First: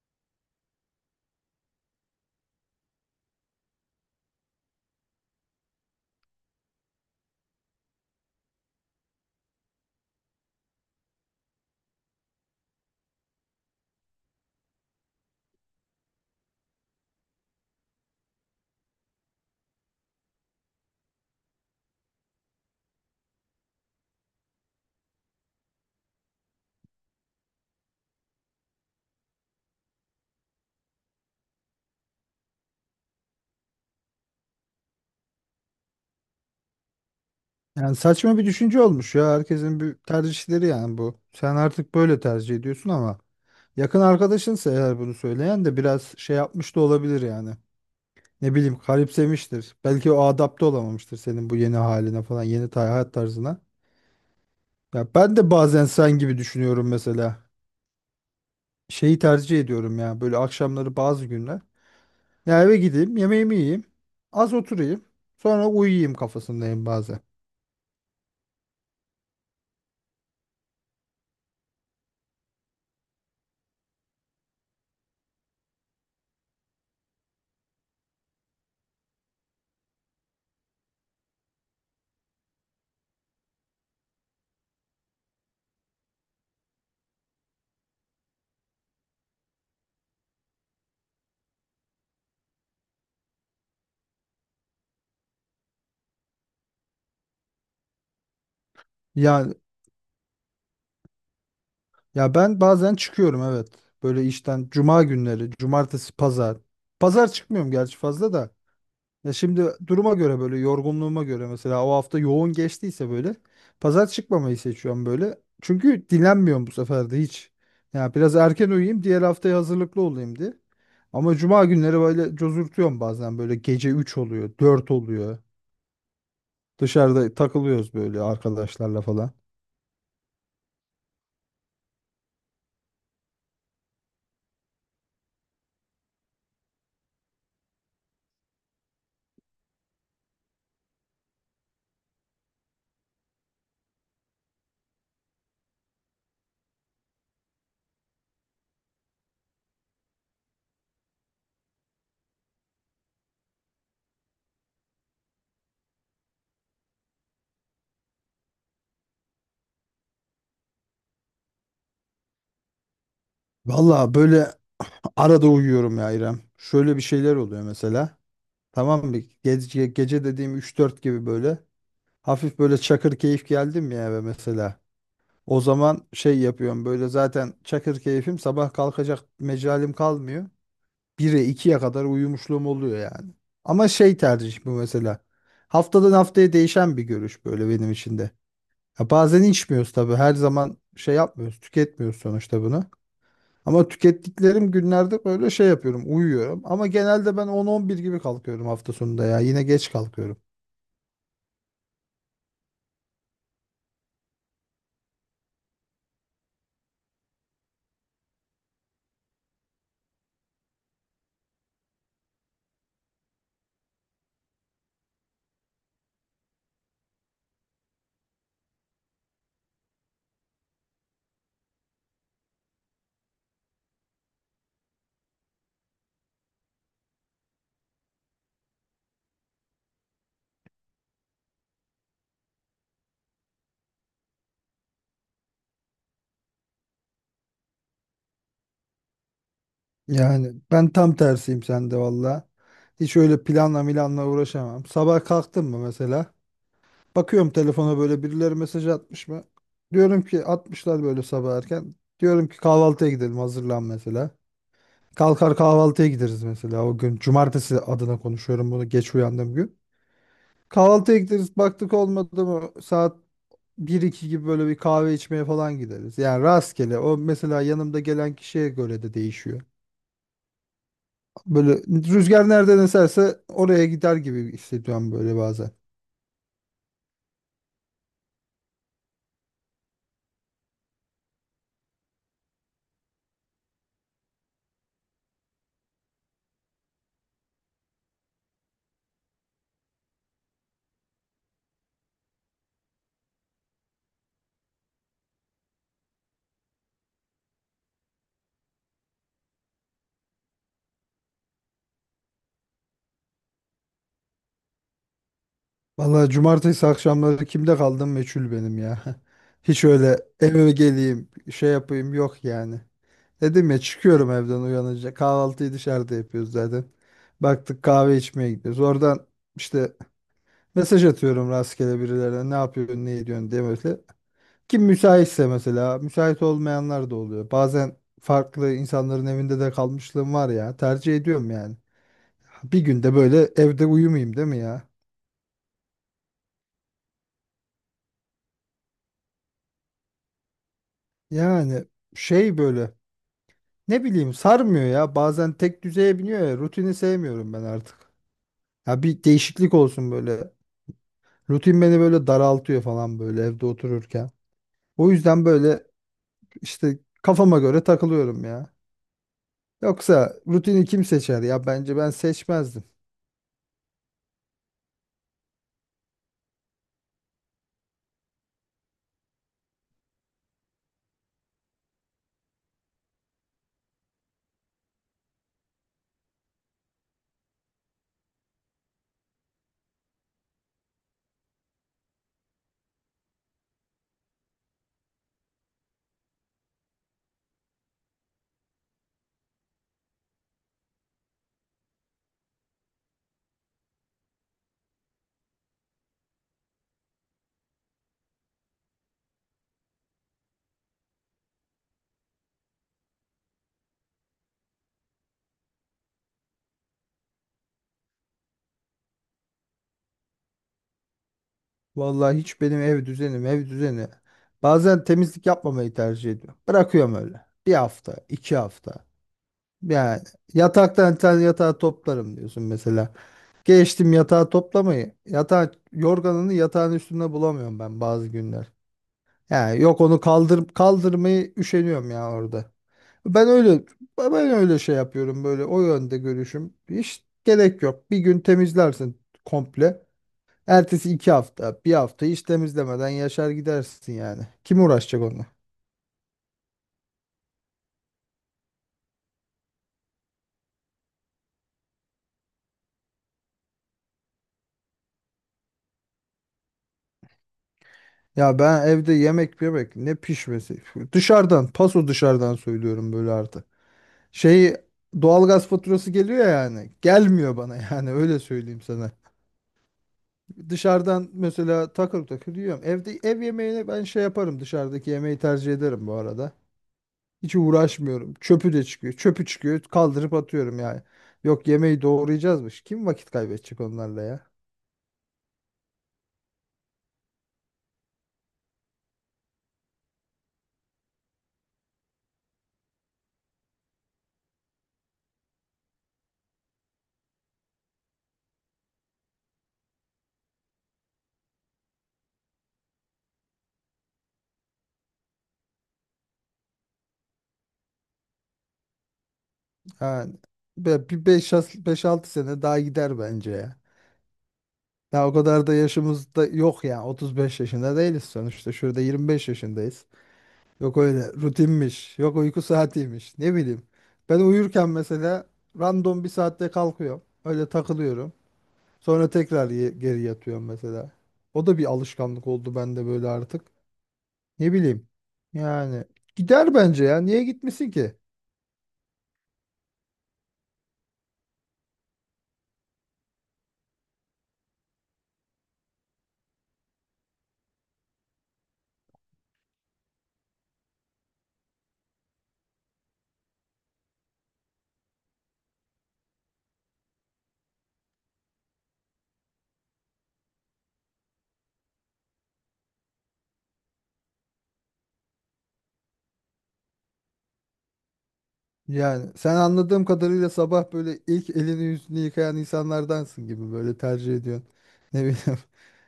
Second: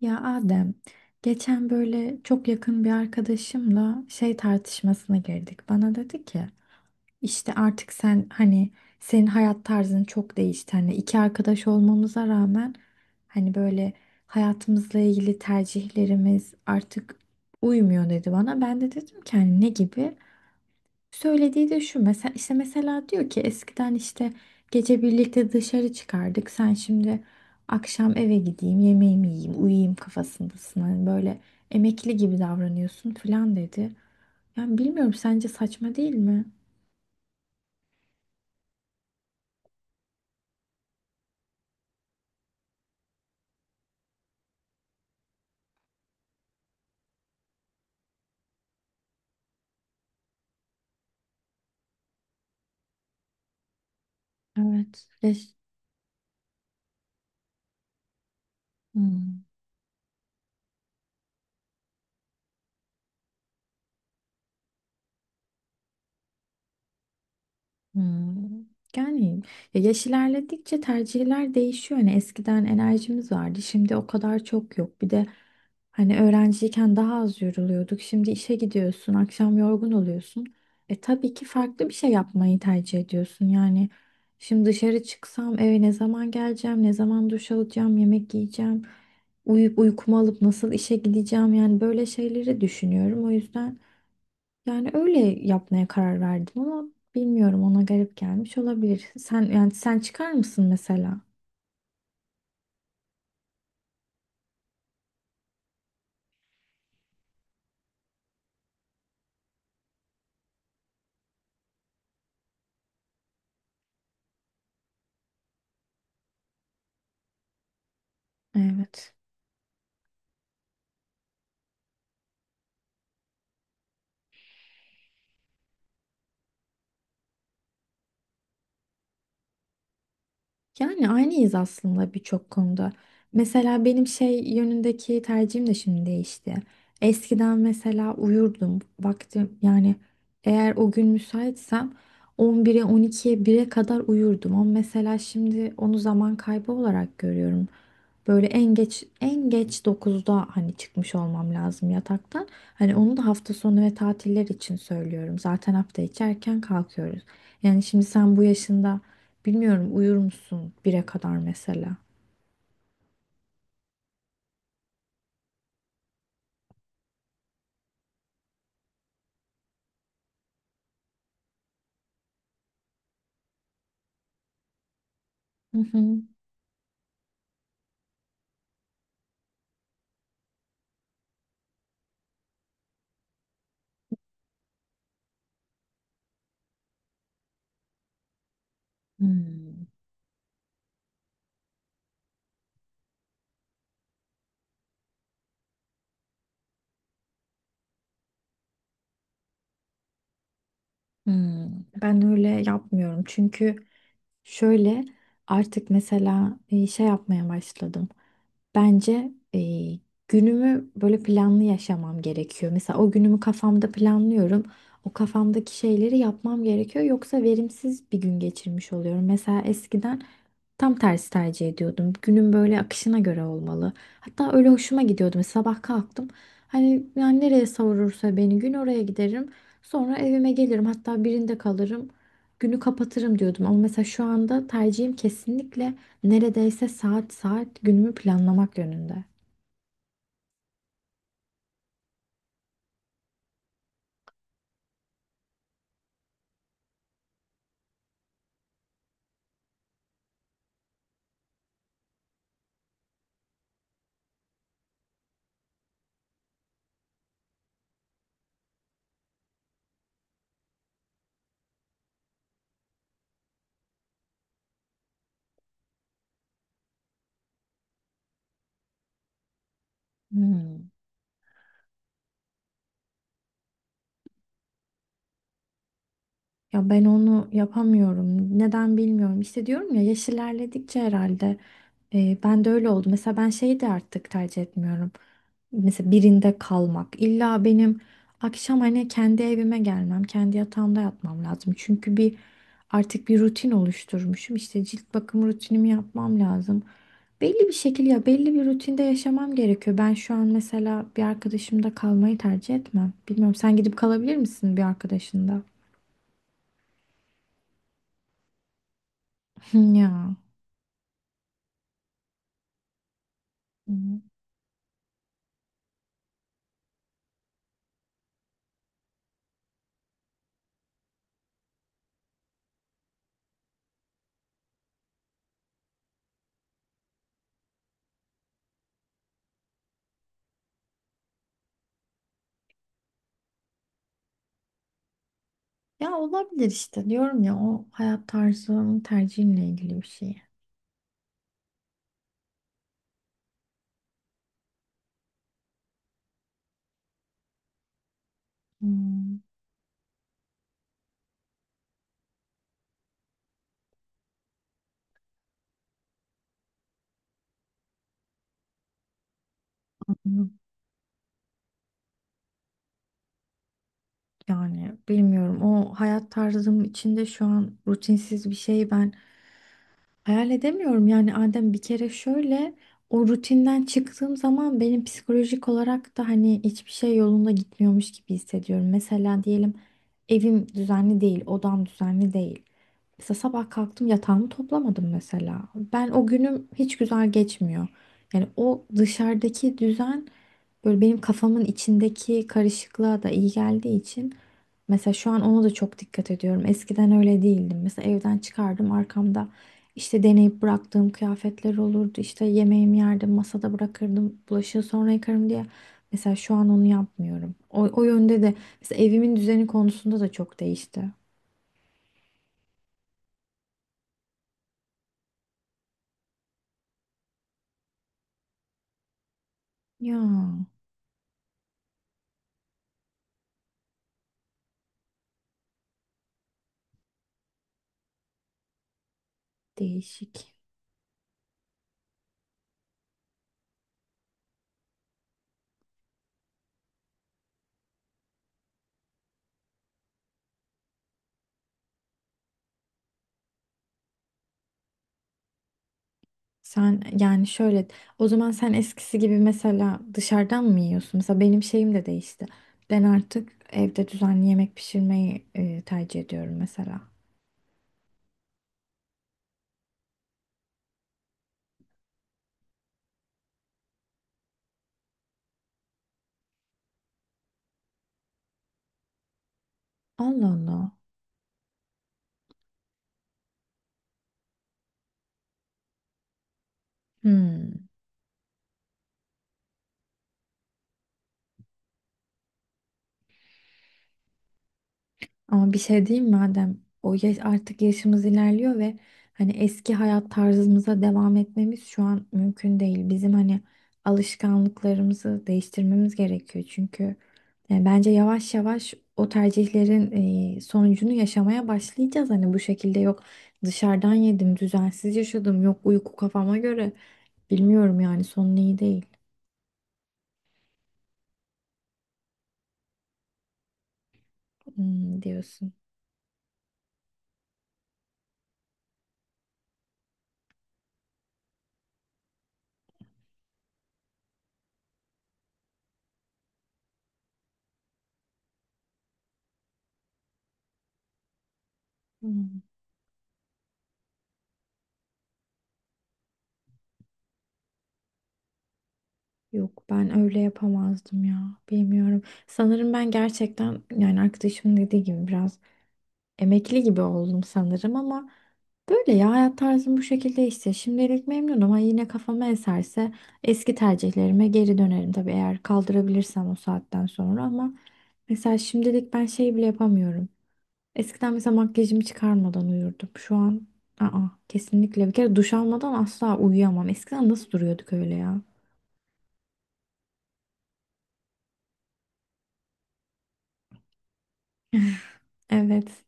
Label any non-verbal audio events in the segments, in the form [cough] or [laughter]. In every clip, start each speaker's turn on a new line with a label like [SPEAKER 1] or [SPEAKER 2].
[SPEAKER 1] Ya Adem, geçen böyle çok yakın bir arkadaşımla şey tartışmasına girdik. Bana dedi ki, işte artık sen hani senin hayat tarzın çok değişti. Hani iki arkadaş olmamıza rağmen hani böyle hayatımızla ilgili tercihlerimiz artık uymuyor dedi bana. Ben de dedim ki hani ne gibi? Söylediği de şu, mesela işte mesela diyor ki eskiden işte gece birlikte dışarı çıkardık. Sen şimdi akşam eve gideyim, yemeğimi yiyeyim, uyuyayım kafasındasın. Hani böyle emekli gibi davranıyorsun falan dedi. Yani bilmiyorum, sence saçma değil mi?
[SPEAKER 2] Yani saçma bir düşünce olmuş ya. Herkesin bir tercihleri yani bu. Sen artık böyle tercih ediyorsun ama yakın arkadaşınsa eğer bunu söyleyen de biraz şey yapmış da olabilir yani. Ne bileyim garipsemiştir. Belki o adapte olamamıştır senin bu yeni haline falan, yeni hayat tarzına. Ya
[SPEAKER 1] Evet.
[SPEAKER 2] ben de bazen sen gibi düşünüyorum mesela. Şeyi
[SPEAKER 1] Hmm.
[SPEAKER 2] tercih ediyorum ya böyle akşamları bazı günler. Ya eve gideyim, yemeğimi yiyeyim, az oturayım, sonra uyuyayım kafasındayım bazen.
[SPEAKER 1] Hmm. Yani ya yaş ilerledikçe tercihler değişiyor. Hani eskiden enerjimiz vardı, şimdi o kadar çok yok. Bir de hani öğrenciyken daha az yoruluyorduk. Şimdi işe gidiyorsun, akşam yorgun oluyorsun. E tabii ki farklı bir şey yapmayı tercih ediyorsun. Yani şimdi dışarı çıksam eve ne zaman geleceğim, ne zaman duş alacağım, yemek yiyeceğim, uyuyup uykumu alıp nasıl işe gideceğim, yani böyle şeyleri düşünüyorum. O yüzden. Yani öyle yapmaya karar verdim ama bilmiyorum, ona garip gelmiş olabilir. Sen
[SPEAKER 2] Yani
[SPEAKER 1] yani sen çıkar mısın mesela?
[SPEAKER 2] ya ben bazen çıkıyorum, evet. Böyle işten cuma günleri, cumartesi, pazar. Pazar çıkmıyorum gerçi fazla da. Ya şimdi duruma göre böyle, yorgunluğuma göre mesela, o hafta yoğun geçtiyse böyle pazar çıkmamayı seçiyorum böyle. Çünkü dinlenmiyorum bu sefer de hiç. Ya biraz erken uyuyayım,
[SPEAKER 1] Evet.
[SPEAKER 2] diğer haftaya hazırlıklı olayım diye. Ama cuma günleri böyle cozurtuyorum bazen, böyle gece 3 oluyor, 4 oluyor. Dışarıda takılıyoruz böyle arkadaşlarla falan.
[SPEAKER 1] Yani aynıyız aslında birçok konuda. Mesela benim şey yönündeki tercihim de şimdi değişti. Eskiden mesela uyurdum. Vaktim yani, eğer o gün müsaitsem, 11'e 12'ye bire kadar uyurdum. Ama mesela şimdi onu zaman kaybı olarak görüyorum. Böyle en geç en geç dokuzda hani çıkmış olmam lazım yataktan. Hani onu da hafta sonu ve tatiller için söylüyorum. Zaten hafta içi erken kalkıyoruz. Yani şimdi sen bu yaşında, bilmiyorum, uyur musun bire kadar mesela?
[SPEAKER 2] Valla böyle arada uyuyorum ya İrem. Şöyle bir şeyler oluyor mesela. Tamam mı? Gece, gece dediğim 3-4 gibi böyle. Hafif böyle çakır keyif geldim ya eve mesela. O
[SPEAKER 1] Hı
[SPEAKER 2] zaman
[SPEAKER 1] hı.
[SPEAKER 2] şey yapıyorum böyle, zaten çakır keyfim, sabah kalkacak mecalim kalmıyor. 1'e 2'ye kadar uyumuşluğum oluyor yani. Ama şey, tercih bu mesela. Haftadan haftaya değişen bir görüş böyle benim için de. Ya bazen
[SPEAKER 1] Hmm.
[SPEAKER 2] içmiyoruz tabii, her zaman şey yapmıyoruz, tüketmiyoruz sonuçta bunu. Ama tükettiklerim günlerde böyle şey yapıyorum, uyuyorum. Ama genelde ben 10-11 gibi kalkıyorum hafta sonunda ya. Yine geç kalkıyorum.
[SPEAKER 1] Hmm, ben öyle yapmıyorum çünkü şöyle, artık mesela şey yapmaya başladım. Bence günümü böyle planlı yaşamam gerekiyor. Mesela o günümü kafamda planlıyorum. O kafamdaki şeyleri yapmam gerekiyor. Yoksa verimsiz bir gün geçirmiş oluyorum. Mesela eskiden tam tersi tercih ediyordum. Günün böyle akışına göre olmalı. Hatta öyle hoşuma gidiyordu. Mesela sabah kalktım. Hani yani nereye savurursa beni gün, oraya giderim. Sonra evime gelirim. Hatta birinde kalırım. Günü kapatırım diyordum. Ama mesela şu anda tercihim kesinlikle neredeyse saat saat günümü planlamak yönünde.
[SPEAKER 2] Yani ben tam tersiyim sende valla. Hiç öyle planla milanla uğraşamam. Sabah kalktım mı mesela? Bakıyorum telefona, böyle birileri mesaj atmış mı? Diyorum ki atmışlar böyle sabah erken. Diyorum ki kahvaltıya gidelim, hazırlan mesela. Kalkar kahvaltıya gideriz mesela o gün. Cumartesi adına konuşuyorum bunu, geç uyandığım gün. Kahvaltıya gideriz, baktık olmadı mı, saat 1-2 gibi böyle bir kahve içmeye falan gideriz. Yani rastgele o, mesela yanımda gelen kişiye göre de değişiyor.
[SPEAKER 1] Hmm.
[SPEAKER 2] Böyle rüzgar nereden eserse oraya gider gibi hissediyorum böyle bazen.
[SPEAKER 1] Ya ben onu yapamıyorum. Neden bilmiyorum. İşte diyorum ya, yaş ilerledikçe herhalde ben de öyle oldu. Mesela ben şeyi de artık tercih etmiyorum. Mesela birinde kalmak. İlla benim akşam hani kendi evime gelmem, kendi yatağımda yatmam lazım. Çünkü artık bir rutin oluşturmuşum. İşte cilt bakım rutinimi yapmam lazım. Belli bir şekilde, ya belli bir rutinde yaşamam gerekiyor. Ben şu an mesela bir arkadaşımda kalmayı tercih etmem. Bilmiyorum, sen gidip kalabilir misin bir arkadaşında?
[SPEAKER 2] Vallahi cumartesi akşamları kimde kaldım meçhul benim ya. [laughs]
[SPEAKER 1] [laughs]
[SPEAKER 2] Hiç öyle
[SPEAKER 1] Ya.
[SPEAKER 2] eve geleyim şey yapayım yok yani. Dedim ya,
[SPEAKER 1] Hı. hı.
[SPEAKER 2] çıkıyorum evden uyanınca, kahvaltıyı dışarıda yapıyoruz zaten. Baktık kahve içmeye gidiyoruz. Oradan işte mesaj atıyorum rastgele birilerine, ne yapıyorsun ne ediyorsun diye böyle. Kim müsaitse mesela, müsait olmayanlar da oluyor. Bazen farklı insanların evinde de kalmışlığım var ya, tercih ediyorum yani. Bir günde böyle evde uyumayayım değil mi ya?
[SPEAKER 1] Ya olabilir işte, diyorum ya, o hayat tarzının tercihinle ilgili bir şey.
[SPEAKER 2] Yani şey, böyle ne bileyim, sarmıyor ya bazen, tek düzeye biniyor ya, rutini sevmiyorum ben artık. Ya bir
[SPEAKER 1] Hmm.
[SPEAKER 2] değişiklik olsun böyle. Rutin beni böyle daraltıyor falan, böyle evde otururken. O yüzden böyle işte kafama göre takılıyorum ya. Yoksa
[SPEAKER 1] Yok.
[SPEAKER 2] rutini kim seçer ya, bence ben seçmezdim.
[SPEAKER 1] Yani bilmiyorum, o hayat tarzım içinde şu an rutinsiz bir şey ben hayal edemiyorum yani Adem. Bir kere şöyle, o rutinden çıktığım zaman benim psikolojik olarak da hani hiçbir şey yolunda gitmiyormuş gibi hissediyorum. Mesela diyelim evim düzenli değil, odam düzenli değil. Mesela sabah kalktım, yatağımı toplamadım mesela. Ben o günüm hiç güzel geçmiyor. Yani o dışarıdaki düzen böyle benim kafamın içindeki karışıklığa da iyi geldiği için, mesela şu an ona da çok dikkat ediyorum. Eskiden öyle değildim. Mesela evden çıkardım, arkamda işte deneyip bıraktığım kıyafetler olurdu. İşte yemeğimi yerdim, masada bırakırdım. Bulaşığı sonra yıkarım diye. Mesela şu an onu yapmıyorum. O yönde de mesela evimin düzeni konusunda da çok değişti.
[SPEAKER 2] Vallahi hiç benim ev düzenim, ev düzeni. Bazen temizlik yapmamayı tercih ediyorum. Bırakıyorum öyle. Bir hafta, iki hafta.
[SPEAKER 1] Ya
[SPEAKER 2] Yani yataktan sen yatağı toplarım diyorsun mesela. Geçtim yatağı toplamayı. Yatağı, yorganını yatağın üstünde bulamıyorum ben bazı günler. Yani yok onu
[SPEAKER 1] değişik.
[SPEAKER 2] kaldır, kaldırmayı üşeniyorum ya orada. Ben öyle ben öyle şey yapıyorum böyle, o yönde görüşüm. Hiç gerek yok. Bir gün temizlersin komple. Ertesi iki hafta, bir hafta hiç temizlemeden yaşar gidersin yani. Kim uğraşacak onunla?
[SPEAKER 1] Sen yani şöyle, o zaman sen eskisi gibi mesela dışarıdan mı yiyorsun? Mesela benim şeyim de değişti. Ben artık evde düzenli yemek pişirmeyi tercih ediyorum mesela.
[SPEAKER 2] Ya ben evde yemek yemek ne pişmesi. Dışarıdan, paso dışarıdan söylüyorum böyle artık. Şey, doğalgaz faturası geliyor ya yani. Gelmiyor bana [laughs] yani öyle söyleyeyim sana.
[SPEAKER 1] Allah Allah.
[SPEAKER 2] Dışarıdan mesela takır takır yiyorum. Evde ev yemeğini ben şey yaparım, dışarıdaki yemeği tercih ederim bu arada. Hiç
[SPEAKER 1] Hmm.
[SPEAKER 2] uğraşmıyorum. Çöpü de çıkıyor. Çöpü çıkıyor. Kaldırıp atıyorum yani. Yok yemeği doğrayacağızmış. Kim vakit kaybedecek onlarla ya?
[SPEAKER 1] Ama bir şey diyeyim mi Adem, o yaş, artık yaşımız ilerliyor ve hani eski hayat tarzımıza devam etmemiz şu an mümkün değil. Bizim hani alışkanlıklarımızı değiştirmemiz gerekiyor. Çünkü yani bence yavaş yavaş o tercihlerin sonucunu yaşamaya başlayacağız. Hani bu şekilde, yok dışarıdan yedim, düzensiz yaşadım, yok uyku kafama göre. Bilmiyorum, yani sonu iyi değil.
[SPEAKER 2] Yani bir 5-6 sene daha gider bence ya.
[SPEAKER 1] Hmm,
[SPEAKER 2] Daha o kadar
[SPEAKER 1] diyorsun.
[SPEAKER 2] da yaşımız da yok ya. 35 yaşında değiliz sonuçta. Şurada 25 yaşındayız. Yok öyle rutinmiş. Yok uyku saatiymiş. Ne bileyim. Ben uyurken mesela random bir saatte kalkıyorum. Öyle takılıyorum. Sonra tekrar geri yatıyorum mesela. O da bir alışkanlık
[SPEAKER 1] Hmm.
[SPEAKER 2] oldu bende böyle artık. Ne bileyim. Yani gider bence ya. Niye gitmesin ki?
[SPEAKER 1] Yok, ben öyle yapamazdım ya. Bilmiyorum. Sanırım ben gerçekten, yani arkadaşımın dediği gibi, biraz emekli gibi oldum sanırım ama böyle, ya hayat tarzım bu şekilde işte. Şimdilik memnunum ama yine kafama eserse eski tercihlerime geri dönerim tabii, eğer kaldırabilirsem o saatten sonra. Ama mesela şimdilik ben şey bile yapamıyorum. Eskiden mesela makyajımı çıkarmadan uyurdum. Şu an aa kesinlikle bir kere duş almadan asla uyuyamam. Eskiden nasıl duruyorduk öyle ya?
[SPEAKER 2] Yani sen anladığım kadarıyla sabah böyle ilk elini yüzünü yıkayan insanlardansın gibi böyle tercih ediyorsun. Ne bileyim. [laughs]
[SPEAKER 1] Evet.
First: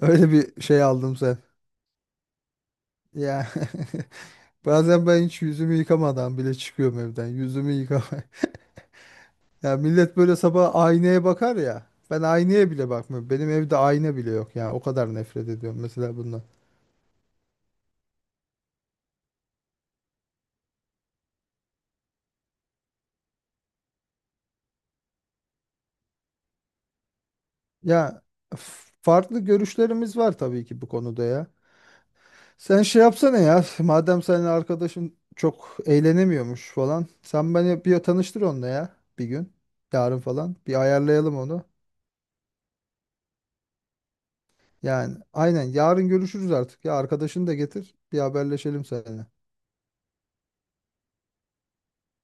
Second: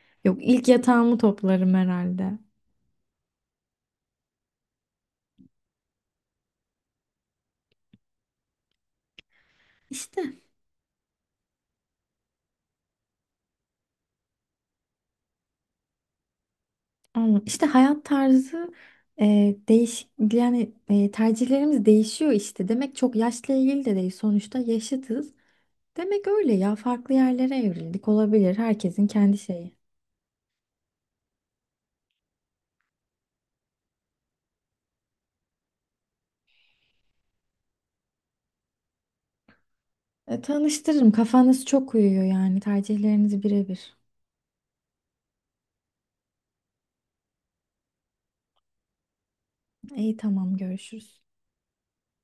[SPEAKER 2] Öyle
[SPEAKER 1] Yok,
[SPEAKER 2] bir
[SPEAKER 1] ilk
[SPEAKER 2] şey aldım
[SPEAKER 1] yatağımı
[SPEAKER 2] sen.
[SPEAKER 1] toplarım herhalde.
[SPEAKER 2] Ya [laughs] bazen ben hiç yüzümü yıkamadan bile çıkıyorum evden. Yüzümü yıkama. [laughs] Ya millet
[SPEAKER 1] İşte,
[SPEAKER 2] böyle sabah aynaya bakar ya. Ben aynaya bile bakmıyorum. Benim evde ayna bile yok ya. O kadar nefret ediyorum mesela bundan.
[SPEAKER 1] ama işte hayat tarzı, e, değiş yani tercihlerimiz değişiyor işte. Demek çok yaşla ilgili de değil, sonuçta yaşıtız. Demek öyle ya, farklı yerlere evrildik,
[SPEAKER 2] Ya
[SPEAKER 1] olabilir, herkesin kendi
[SPEAKER 2] farklı
[SPEAKER 1] şeyi.
[SPEAKER 2] görüşlerimiz var tabii ki bu konuda ya. Sen şey yapsana ya. Madem senin arkadaşın çok eğlenemiyormuş falan. Sen beni bir tanıştır onunla ya bir gün. Yarın falan. Bir
[SPEAKER 1] Tanıştırırım,
[SPEAKER 2] ayarlayalım
[SPEAKER 1] kafanız
[SPEAKER 2] onu.
[SPEAKER 1] çok uyuyor yani, tercihleriniz birebir.
[SPEAKER 2] Yani aynen, yarın görüşürüz artık. Ya arkadaşını da getir. Bir haberleşelim seninle.
[SPEAKER 1] İyi, tamam, görüşürüz.